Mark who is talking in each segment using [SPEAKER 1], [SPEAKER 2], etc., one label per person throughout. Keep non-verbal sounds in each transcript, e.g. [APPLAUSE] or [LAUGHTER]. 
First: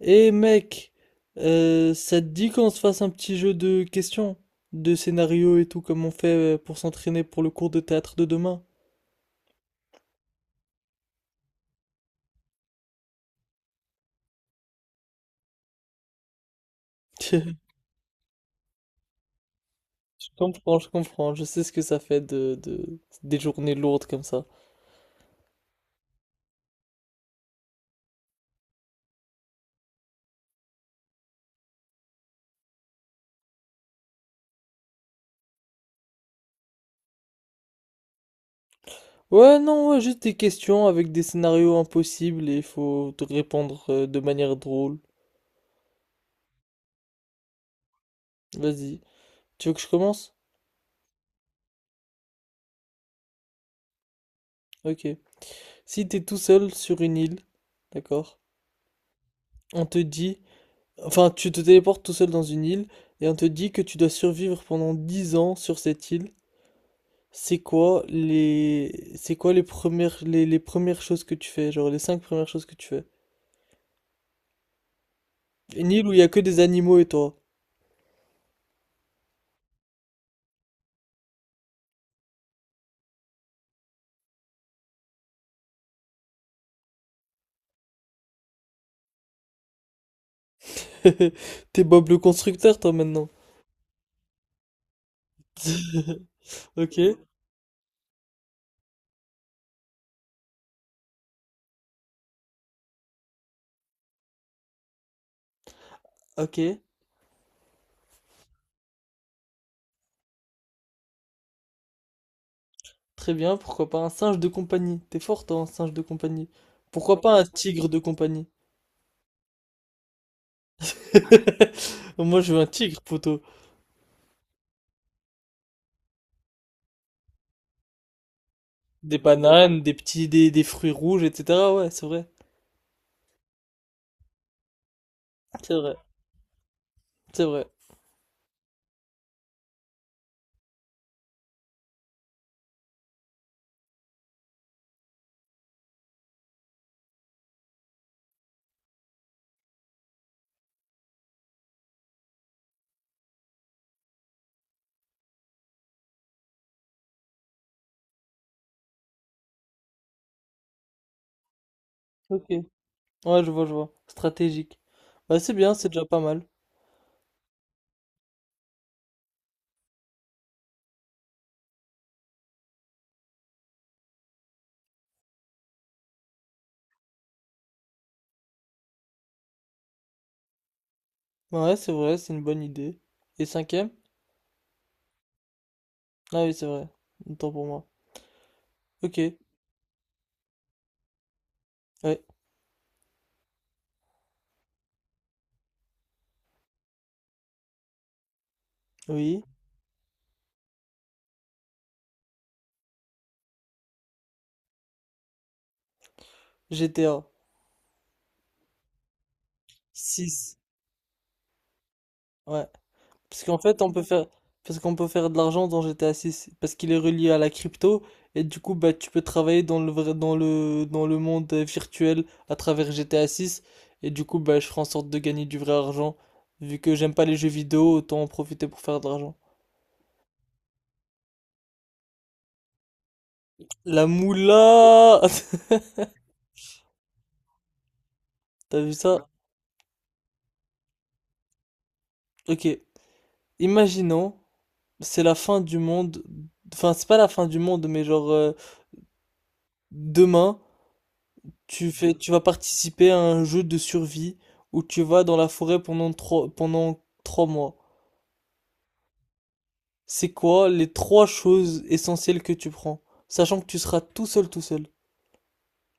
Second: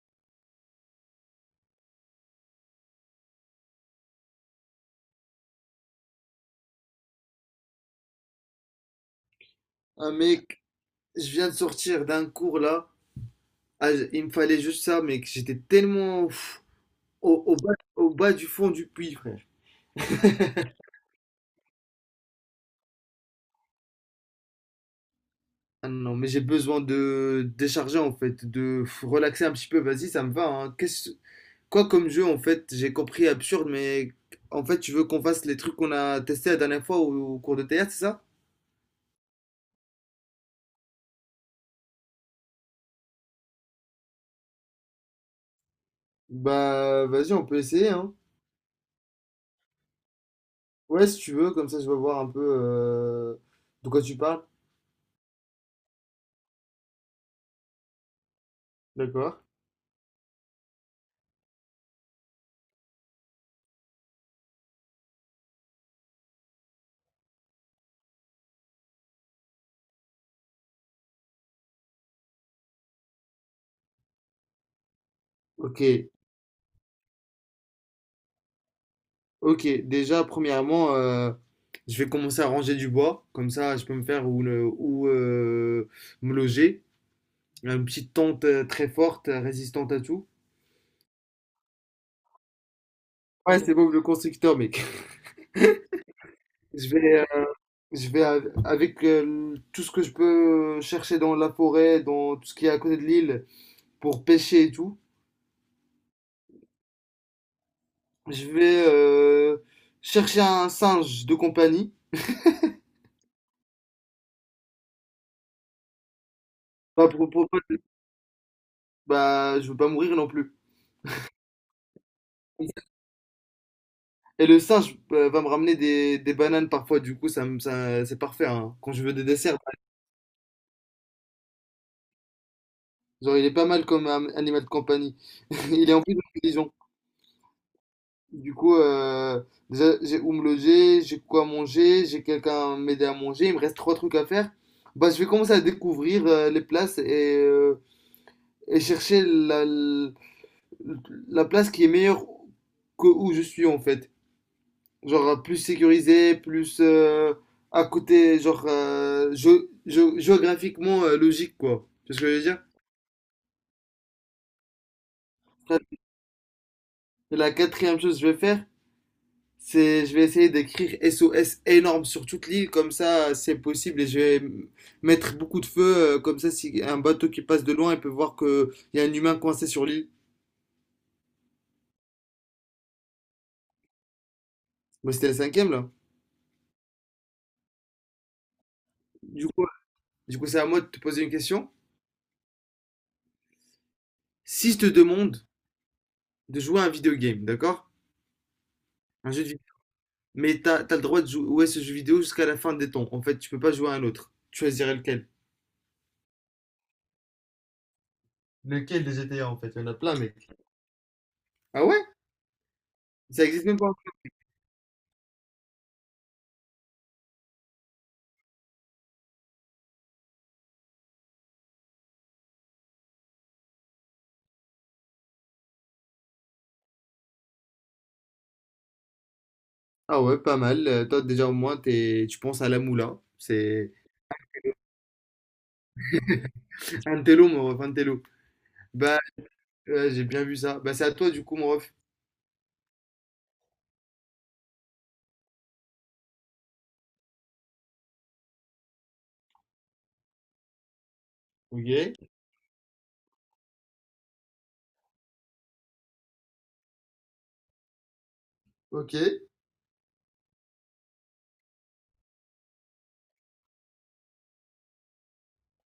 [SPEAKER 1] Eh mec, ça te dit qu'on se fasse un petit jeu de questions, de scénarios et tout, comme on fait pour s'entraîner pour le cours de théâtre de demain?
[SPEAKER 2] Ah mec, je viens de sortir d'un cours là. Ah, il me fallait juste ça, mec. J'étais tellement
[SPEAKER 1] [LAUGHS]
[SPEAKER 2] au,
[SPEAKER 1] Je
[SPEAKER 2] au bas, au bas du fond du puits, frère.
[SPEAKER 1] comprends, je comprends, je sais ce que ça fait des journées lourdes comme ça.
[SPEAKER 2] Ah non, mais j'ai besoin de décharger en fait, relaxer un petit peu. Vas-y, ça me va, hein. Quoi comme jeu en fait? J'ai compris absurde, mais en fait, tu veux qu'on fasse les trucs qu'on a testés la dernière fois au cours de théâtre, c'est ça?
[SPEAKER 1] Ouais, non, ouais, juste des questions avec des scénarios impossibles et il faut te répondre de manière drôle.
[SPEAKER 2] Bah, vas-y, on peut essayer, hein.
[SPEAKER 1] Vas-y. Tu veux que je commence?
[SPEAKER 2] Ouais, si tu veux, comme ça, je vais voir un peu de quoi tu parles.
[SPEAKER 1] Ok. Si t'es tout seul sur une île, d'accord,
[SPEAKER 2] D'accord.
[SPEAKER 1] on te dit. Enfin, tu te téléportes tout seul dans une île et on te dit que tu dois survivre pendant 10 ans sur cette île. C'est quoi les premières les premières choses que tu fais, genre les cinq premières choses que tu fais?
[SPEAKER 2] Ok.
[SPEAKER 1] Une île où il y a que des animaux et toi.
[SPEAKER 2] Ok, déjà, premièrement, je vais commencer à ranger du bois, comme ça je peux me faire où me loger. Une petite tente très forte, résistante à tout.
[SPEAKER 1] [LAUGHS] T'es Bob le constructeur toi maintenant.
[SPEAKER 2] Ouais, c'est Bob le constructeur, mec.
[SPEAKER 1] [LAUGHS]
[SPEAKER 2] [LAUGHS] Je
[SPEAKER 1] Ok,
[SPEAKER 2] vais, euh, je vais avec tout ce que je peux chercher dans la forêt, dans tout ce qui est à côté de l'île, pour pêcher et tout.
[SPEAKER 1] ok,
[SPEAKER 2] Je vais chercher un singe de compagnie.
[SPEAKER 1] très bien. Pourquoi pas un singe de compagnie? T'es fort toi, un singe de compagnie.
[SPEAKER 2] Pas
[SPEAKER 1] Pourquoi
[SPEAKER 2] pour,
[SPEAKER 1] pas un
[SPEAKER 2] pour-
[SPEAKER 1] tigre de compagnie?
[SPEAKER 2] Bah, je veux pas mourir non plus.
[SPEAKER 1] [LAUGHS] Moi je veux un tigre, poteau.
[SPEAKER 2] Et le singe va me ramener des bananes parfois, du coup, c'est parfait hein, quand je veux
[SPEAKER 1] Des
[SPEAKER 2] des desserts.
[SPEAKER 1] bananes, des petits des fruits rouges, etc. Ouais, c'est vrai,
[SPEAKER 2] Genre, il est pas mal comme animal de compagnie. [LAUGHS]
[SPEAKER 1] c'est
[SPEAKER 2] Il
[SPEAKER 1] vrai.
[SPEAKER 2] est en plus intelligent.
[SPEAKER 1] C'est vrai.
[SPEAKER 2] Du coup, déjà, j'ai où me loger, j'ai quoi manger, j'ai quelqu'un à m'aider à manger, il me reste trois trucs à faire. Bah, je vais commencer à découvrir les places et chercher la place qui est meilleure que où je suis en fait. Genre plus sécurisé, plus à côté, genre géographiquement logique, quoi. Tu vois ce que je veux
[SPEAKER 1] Ok.
[SPEAKER 2] dire?
[SPEAKER 1] Ouais, je vois, je vois. Stratégique. Bah, c'est bien, c'est déjà pas mal.
[SPEAKER 2] Et la quatrième chose que je vais faire, c'est je vais essayer d'écrire SOS énorme sur toute l'île, comme ça c'est possible et je vais mettre beaucoup de feux, comme ça si un bateau qui passe de loin, il peut voir qu'il y a un humain coincé sur l'île.
[SPEAKER 1] Bah ouais, c'est vrai, c'est une bonne idée. Et cinquième?
[SPEAKER 2] Moi c'était la cinquième là.
[SPEAKER 1] Ah oui, c'est vrai. Autant pour moi. Ok.
[SPEAKER 2] Du coup, du coup, c'est à moi de te poser une question.
[SPEAKER 1] Ouais.
[SPEAKER 2] Si je te demande de jouer à un vidéo game, d'accord? Un
[SPEAKER 1] Oui.
[SPEAKER 2] jeu de Mais t'as le droit de jouer ce jeu vidéo jusqu'à la fin des temps. En fait, tu peux pas jouer à un autre. Tu choisirais lequel?
[SPEAKER 1] GTA
[SPEAKER 2] Lequel des GTA en fait? Il y en a plein, mec.
[SPEAKER 1] six
[SPEAKER 2] Ah ouais?
[SPEAKER 1] Ouais. Parce
[SPEAKER 2] Ça
[SPEAKER 1] qu'en
[SPEAKER 2] existe même
[SPEAKER 1] fait,
[SPEAKER 2] pas.
[SPEAKER 1] on peut faire... Parce qu'on peut faire de l'argent dans GTA 6. Parce qu'il est relié à la crypto. Et du coup, bah, tu peux travailler dans le vrai... dans le monde virtuel à travers GTA 6. Et du coup, bah, je ferai en sorte de gagner du vrai argent. Vu que j'aime pas les jeux vidéo, autant en profiter pour faire de l'argent.
[SPEAKER 2] Ah ouais, pas mal. Toi, déjà, au moins, tu penses à la moula. C'est
[SPEAKER 1] La moula! [LAUGHS]
[SPEAKER 2] un télo, mon ref, un télo.
[SPEAKER 1] T'as vu
[SPEAKER 2] Bah,
[SPEAKER 1] ça?
[SPEAKER 2] j'ai bien vu ça. Bah, c'est à toi, du coup, mon ref.
[SPEAKER 1] Ok. Imaginons, c'est la fin du monde. Enfin, c'est pas la fin du monde, mais genre, demain, tu fais,
[SPEAKER 2] Ok,
[SPEAKER 1] tu vas participer à un jeu de survie où tu vas dans la forêt pendant 3 mois.
[SPEAKER 2] ok.
[SPEAKER 1] C'est quoi les trois choses essentielles que tu prends? Sachant que tu seras tout seul, tout seul.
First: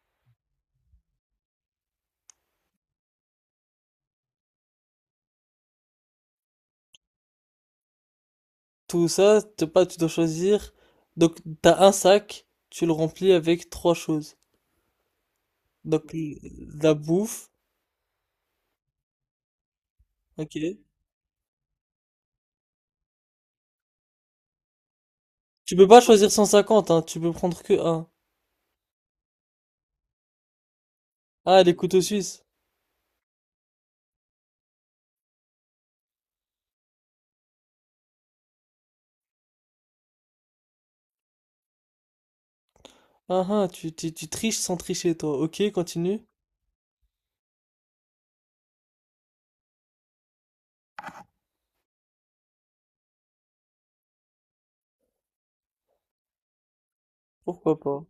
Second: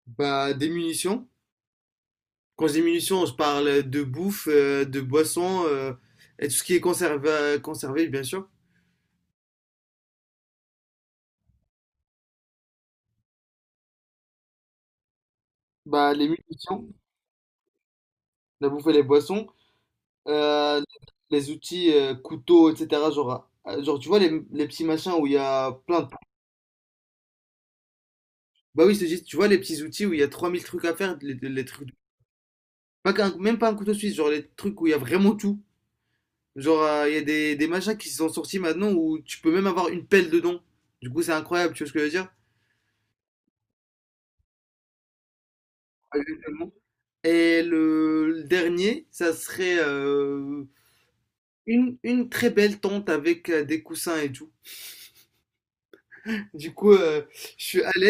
[SPEAKER 2] Bah, des munitions. Quand je dis munitions, je parle de bouffe, de boissons, et tout ce qui est conservé, conservé, bien sûr.
[SPEAKER 1] Tout ça, t'as pas, tu dois choisir. Donc, t'as un sac, tu le remplis avec trois choses. Donc,
[SPEAKER 2] Bah, les munitions,
[SPEAKER 1] la bouffe,
[SPEAKER 2] la bouffe et les boissons.
[SPEAKER 1] ok.
[SPEAKER 2] Euh, les outils couteaux, etc. Genre, tu vois les petits machins où il y a
[SPEAKER 1] Tu peux pas
[SPEAKER 2] plein de...
[SPEAKER 1] choisir 150, hein, tu peux prendre que un.
[SPEAKER 2] Bah oui, c'est juste, tu vois les petits outils où il y a 3000 trucs à faire, les,
[SPEAKER 1] Ah,
[SPEAKER 2] les
[SPEAKER 1] les
[SPEAKER 2] trucs...
[SPEAKER 1] couteaux suisses.
[SPEAKER 2] Pas qu'un- Même pas un couteau suisse, genre les trucs où il y a vraiment tout. Genre, il y a des machins qui sont sortis maintenant où tu peux même avoir une pelle dedans. Du coup, c'est incroyable, tu vois ce que je veux dire?
[SPEAKER 1] Ah ah, tu triches sans tricher, toi. Ok, continue.
[SPEAKER 2] Exactement. Et le dernier, ça serait une très belle tente avec des coussins et tout. Du coup, je
[SPEAKER 1] Pourquoi
[SPEAKER 2] suis
[SPEAKER 1] pas?
[SPEAKER 2] allé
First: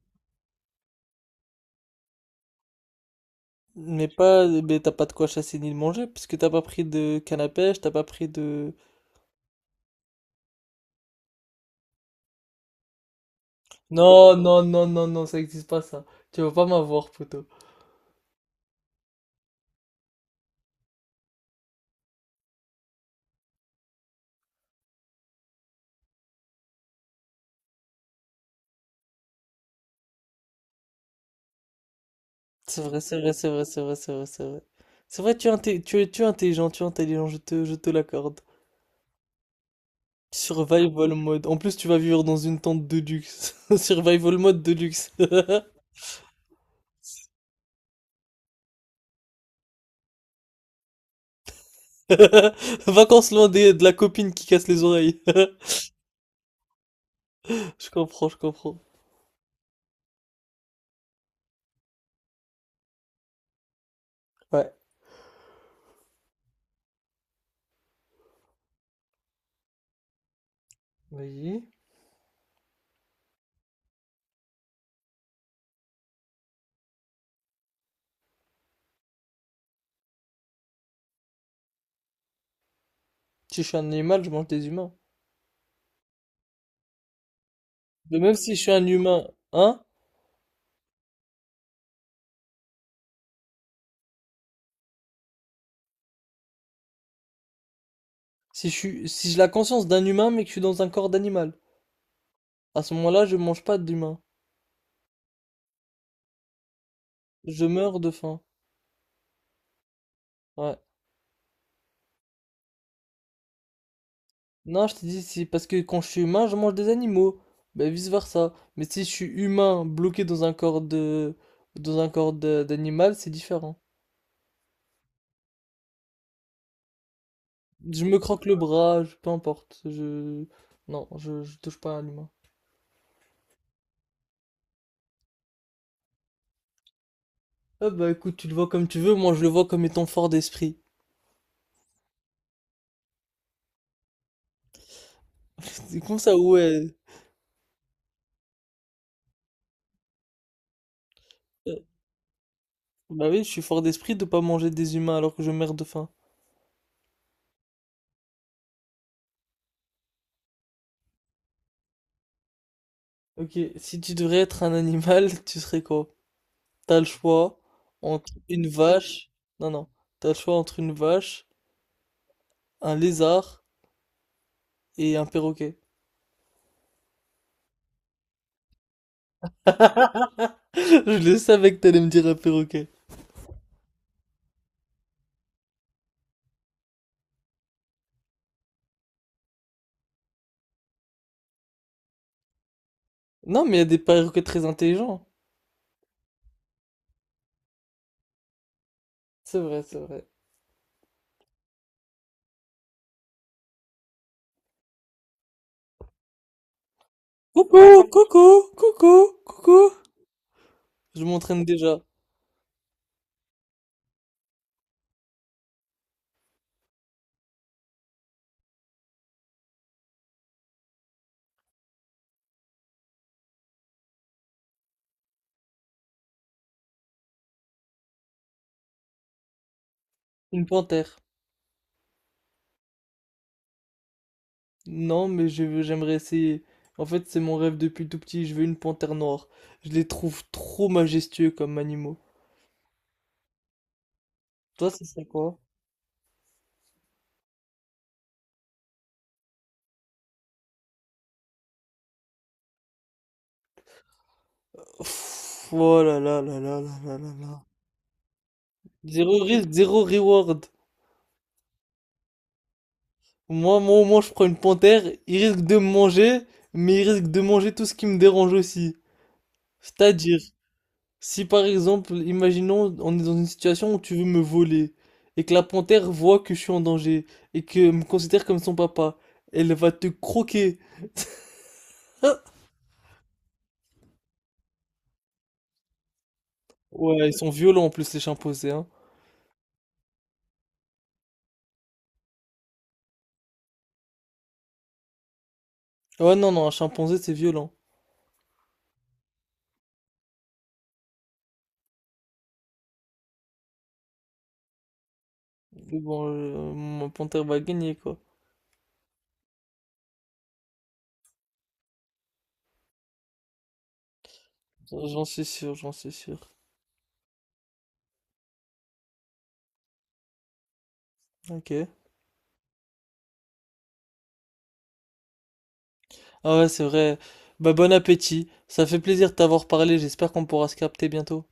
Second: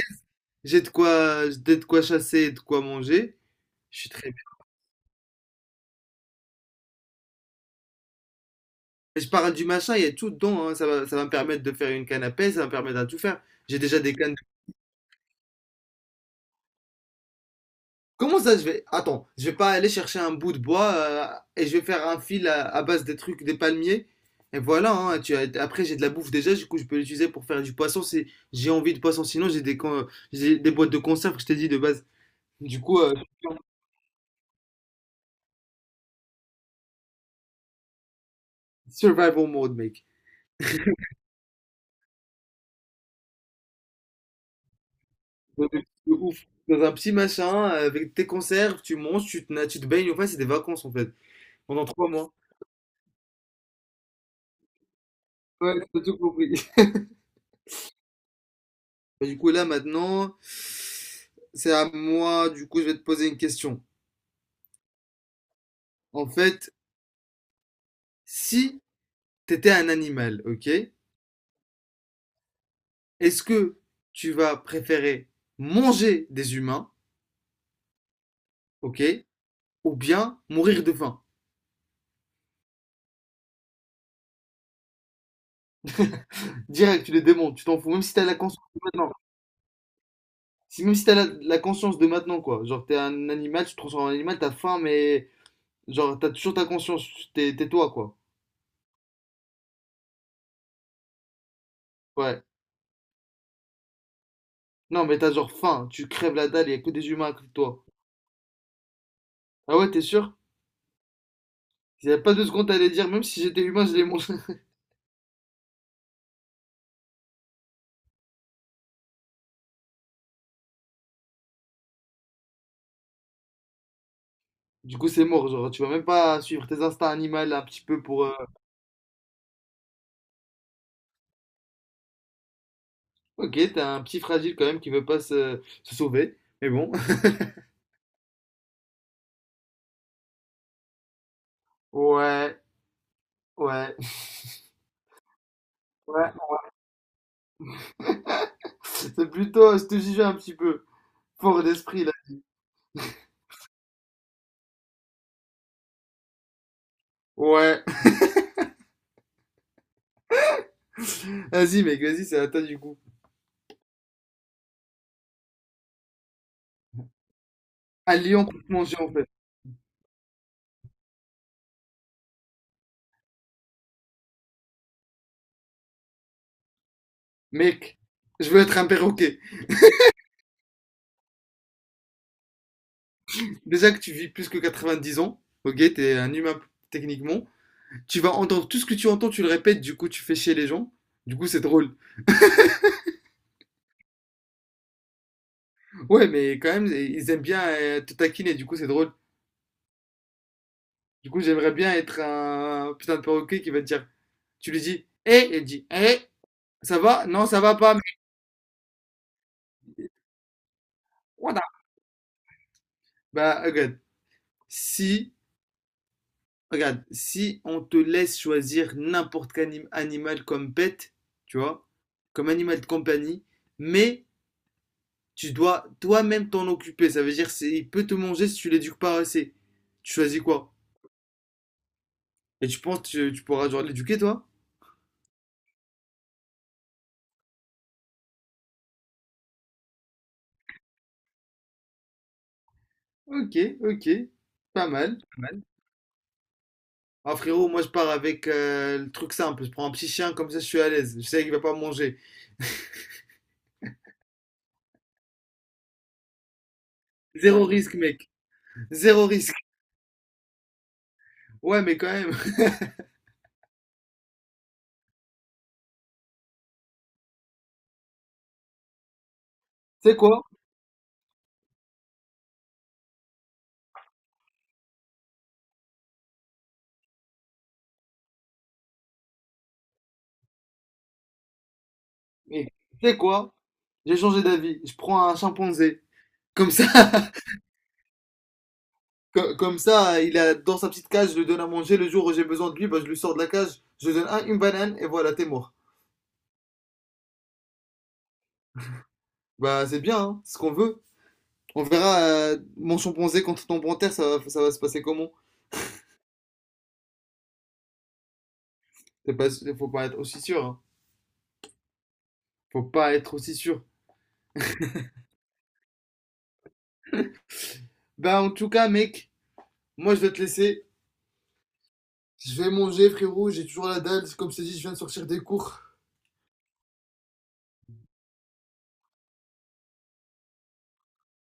[SPEAKER 2] J'ai de quoi chasser et de quoi manger. Je
[SPEAKER 1] Mais
[SPEAKER 2] suis très bien.
[SPEAKER 1] pas, mais t'as pas de quoi chasser ni de manger, puisque t'as pas pris de canne à pêche, t'as pas pris de...
[SPEAKER 2] Et je parle du machin, il y a tout dedans, hein. Ça va me permettre de faire une canne à pêche, ça va me permettre de tout faire. J'ai déjà des cannes.
[SPEAKER 1] Non,
[SPEAKER 2] de-
[SPEAKER 1] non, non, non, non, ça existe pas, ça. Tu vas pas m'avoir, poteau.
[SPEAKER 2] Comment ça, je vais... Attends, je vais pas aller chercher un bout de bois et je vais faire un fil à base des trucs, des palmiers. Et voilà, hein, après j'ai de la bouffe déjà, du coup je peux l'utiliser pour faire du poisson si j'ai envie de poisson. Sinon j'ai des boîtes de conserve que je t'ai dit de base.
[SPEAKER 1] C'est
[SPEAKER 2] Du
[SPEAKER 1] vrai,
[SPEAKER 2] coup,
[SPEAKER 1] c'est vrai, c'est vrai, c'est vrai, c'est vrai, c'est vrai. C'est vrai, tu es, tu es, tu es intelligent, je te l'accorde.
[SPEAKER 2] survival mode, mec.
[SPEAKER 1] Survival mode. En plus, tu vas vivre dans une tente de luxe. [LAUGHS] Survival mode de luxe. [LAUGHS]
[SPEAKER 2] Ouais, mais c'est de ouf. Dans un petit machin, avec tes conserves, tu manges, tu te baignes, enfin, c'est des vacances en fait, pendant 3 mois.
[SPEAKER 1] [LAUGHS] Vacances de la copine qui casse les oreilles.
[SPEAKER 2] Ouais,
[SPEAKER 1] [LAUGHS]
[SPEAKER 2] t'as tout compris.
[SPEAKER 1] Je comprends, je comprends.
[SPEAKER 2] [LAUGHS] Du coup, là maintenant, c'est à moi, du coup, je vais te poser une question.
[SPEAKER 1] Ouais.
[SPEAKER 2] En fait, si t'étais un animal, ok,
[SPEAKER 1] Voyez.
[SPEAKER 2] est-ce que tu vas préférer manger des humains, ok, ou bien mourir de faim?
[SPEAKER 1] Si je suis un animal, je mange des humains.
[SPEAKER 2] Direct, tu les démontes, tu t'en fous, même si
[SPEAKER 1] Mais
[SPEAKER 2] t'as
[SPEAKER 1] même
[SPEAKER 2] la
[SPEAKER 1] si je
[SPEAKER 2] conscience
[SPEAKER 1] suis
[SPEAKER 2] de
[SPEAKER 1] un
[SPEAKER 2] maintenant.
[SPEAKER 1] humain, hein?
[SPEAKER 2] Si, même si t'as la conscience de maintenant, quoi. Genre, t'es un animal, tu te transformes en animal, t'as faim, mais genre, t'as toujours ta conscience, t'es toi, quoi.
[SPEAKER 1] Si je suis, si j'ai la conscience d'un humain, mais que je suis dans un corps d'animal,
[SPEAKER 2] Ouais.
[SPEAKER 1] à ce moment-là, je mange pas d'humain.
[SPEAKER 2] Non, mais t'as genre faim, tu crèves la dalle, y a que des humains à côté de
[SPEAKER 1] Je
[SPEAKER 2] toi.
[SPEAKER 1] meurs de faim.
[SPEAKER 2] Ah ouais, t'es sûr?
[SPEAKER 1] Ouais.
[SPEAKER 2] Il y a pas deux secondes, t'allais dire, même si j'étais humain, je les mange. [LAUGHS]
[SPEAKER 1] Non, je t'ai dit, c'est parce que quand je suis humain, je mange des animaux. Ben vice-versa. Mais si je suis humain bloqué dans un corps dans un corps d'animal, c'est différent.
[SPEAKER 2] Du coup, c'est mort, genre, tu vas même pas suivre tes instincts animaux un petit peu
[SPEAKER 1] Je me
[SPEAKER 2] pour.
[SPEAKER 1] croque le bras, peu importe. Je... Non, je touche pas à l'humain.
[SPEAKER 2] Ok, t'es un petit fragile quand même qui veut pas se sauver, mais bon. [LAUGHS]
[SPEAKER 1] Ah bah écoute, tu le vois comme tu veux, moi je le vois comme étant fort d'esprit.
[SPEAKER 2] Ouais, ouais,
[SPEAKER 1] [LAUGHS] C'est comme
[SPEAKER 2] ouais.
[SPEAKER 1] ça, ouais.
[SPEAKER 2] C'est plutôt, je te jugeais un petit peu. Fort
[SPEAKER 1] Euh,
[SPEAKER 2] d'esprit, là.
[SPEAKER 1] Bah oui, je suis fort d'esprit de pas manger des humains alors que je meurs de faim.
[SPEAKER 2] Ouais. [LAUGHS] Vas-y, mec, vas-y, c'est à toi du coup.
[SPEAKER 1] Ok, si tu devrais être un animal, [LAUGHS] tu serais quoi? T'as le choix
[SPEAKER 2] Un
[SPEAKER 1] entre
[SPEAKER 2] lion peut
[SPEAKER 1] une
[SPEAKER 2] te manger, en fait.
[SPEAKER 1] vache. Non, non. T'as le choix entre une vache, un lézard et un perroquet.
[SPEAKER 2] Mec, je veux être un perroquet.
[SPEAKER 1] [LAUGHS] Je le savais que t'allais me dire un perroquet.
[SPEAKER 2] Déjà que tu vis plus que 90 ans, ok, t'es un humain techniquement. Tu vas entendre tout ce que tu entends, tu le répètes, du coup tu fais chier les gens. Du coup c'est drôle.
[SPEAKER 1] Non, mais il y a des perroquets très intelligents.
[SPEAKER 2] Ouais, mais quand même, ils aiment bien te taquiner, du coup c'est drôle.
[SPEAKER 1] C'est vrai, c'est vrai.
[SPEAKER 2] Du coup j'aimerais bien être un putain de perroquet qui va te dire, tu lui dis, hé, il dit, hé, ça va? Non, ça va pas,
[SPEAKER 1] Coucou,
[SPEAKER 2] mais
[SPEAKER 1] coucou, coucou, coucou. Je
[SPEAKER 2] voilà.
[SPEAKER 1] m'entraîne déjà.
[SPEAKER 2] Bah si, regarde, si on te laisse choisir n'importe quel animal comme pet, tu vois, comme animal de compagnie, mais tu dois toi-même t'en occuper. Ça veut dire c'est il peut te manger si tu l'éduques pas assez. Tu choisis
[SPEAKER 1] Une
[SPEAKER 2] quoi?
[SPEAKER 1] panthère.
[SPEAKER 2] Et tu penses que tu pourras genre l'éduquer toi?
[SPEAKER 1] Non, mais j'aimerais essayer. En fait, c'est mon rêve depuis tout petit. Je veux une panthère noire. Je les trouve trop majestueux comme animaux.
[SPEAKER 2] Ok, ok. Pas
[SPEAKER 1] Toi, ce
[SPEAKER 2] mal.
[SPEAKER 1] serait
[SPEAKER 2] Pas
[SPEAKER 1] quoi?
[SPEAKER 2] mal. Ah frérot, moi je pars avec le truc simple. Je prends un petit chien comme ça je suis à l'aise. Je sais qu'il va pas manger.
[SPEAKER 1] Pff, oh là là là là là là là là.
[SPEAKER 2] Zéro risque mec. Zéro
[SPEAKER 1] Zéro
[SPEAKER 2] risque.
[SPEAKER 1] risque, zéro reward.
[SPEAKER 2] Ouais mais quand même. [LAUGHS]
[SPEAKER 1] Moi, au moins, je prends une panthère. Il risque de me manger, mais il risque de manger tout ce qui me dérange aussi.
[SPEAKER 2] C'est
[SPEAKER 1] C'est-à-dire.
[SPEAKER 2] quoi?
[SPEAKER 1] Si par exemple, imaginons, on est dans une situation où tu veux me voler, et que la panthère voit que je suis en danger, et que me considère comme son papa, elle va te croquer. [LAUGHS]
[SPEAKER 2] Eh, c'est quoi? J'ai changé d'avis. Je prends un chimpanzé. Comme ça.
[SPEAKER 1] Ouais, ils sont violents en plus les chimpanzés, hein.
[SPEAKER 2] Comme ça, il est dans sa petite cage, je lui donne à manger. Le jour où j'ai besoin de lui, bah, je lui sors de la cage, je lui donne une banane et voilà, t'es mort.
[SPEAKER 1] Ouais, non, non, un chimpanzé c'est violent.
[SPEAKER 2] Bah, c'est bien, hein, c'est ce qu'on veut. On verra mon chimpanzé contre ton panthère, ça va se passer comment?
[SPEAKER 1] Mais bon, mon panthère va gagner, quoi.
[SPEAKER 2] C'est pas, faut pas être aussi sûr, hein. Faut pas être aussi sûr.
[SPEAKER 1] J'en suis sûr, j'en suis sûr.
[SPEAKER 2] Bah, en tout cas, mec, moi je vais te laisser.
[SPEAKER 1] Ok.
[SPEAKER 2] Je vais manger, frérot, j'ai toujours la dalle. Comme je t'ai dit, je viens de sortir des cours.
[SPEAKER 1] Ah ouais, c'est vrai. Bah bon appétit. Ça fait plaisir de t'avoir parlé, j'espère qu'on pourra se capter bientôt.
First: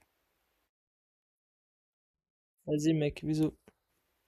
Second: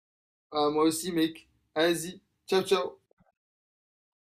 [SPEAKER 2] Ah, moi aussi, mec. Vas-y, ciao,
[SPEAKER 1] Vas-y
[SPEAKER 2] ciao.
[SPEAKER 1] mec, bisous.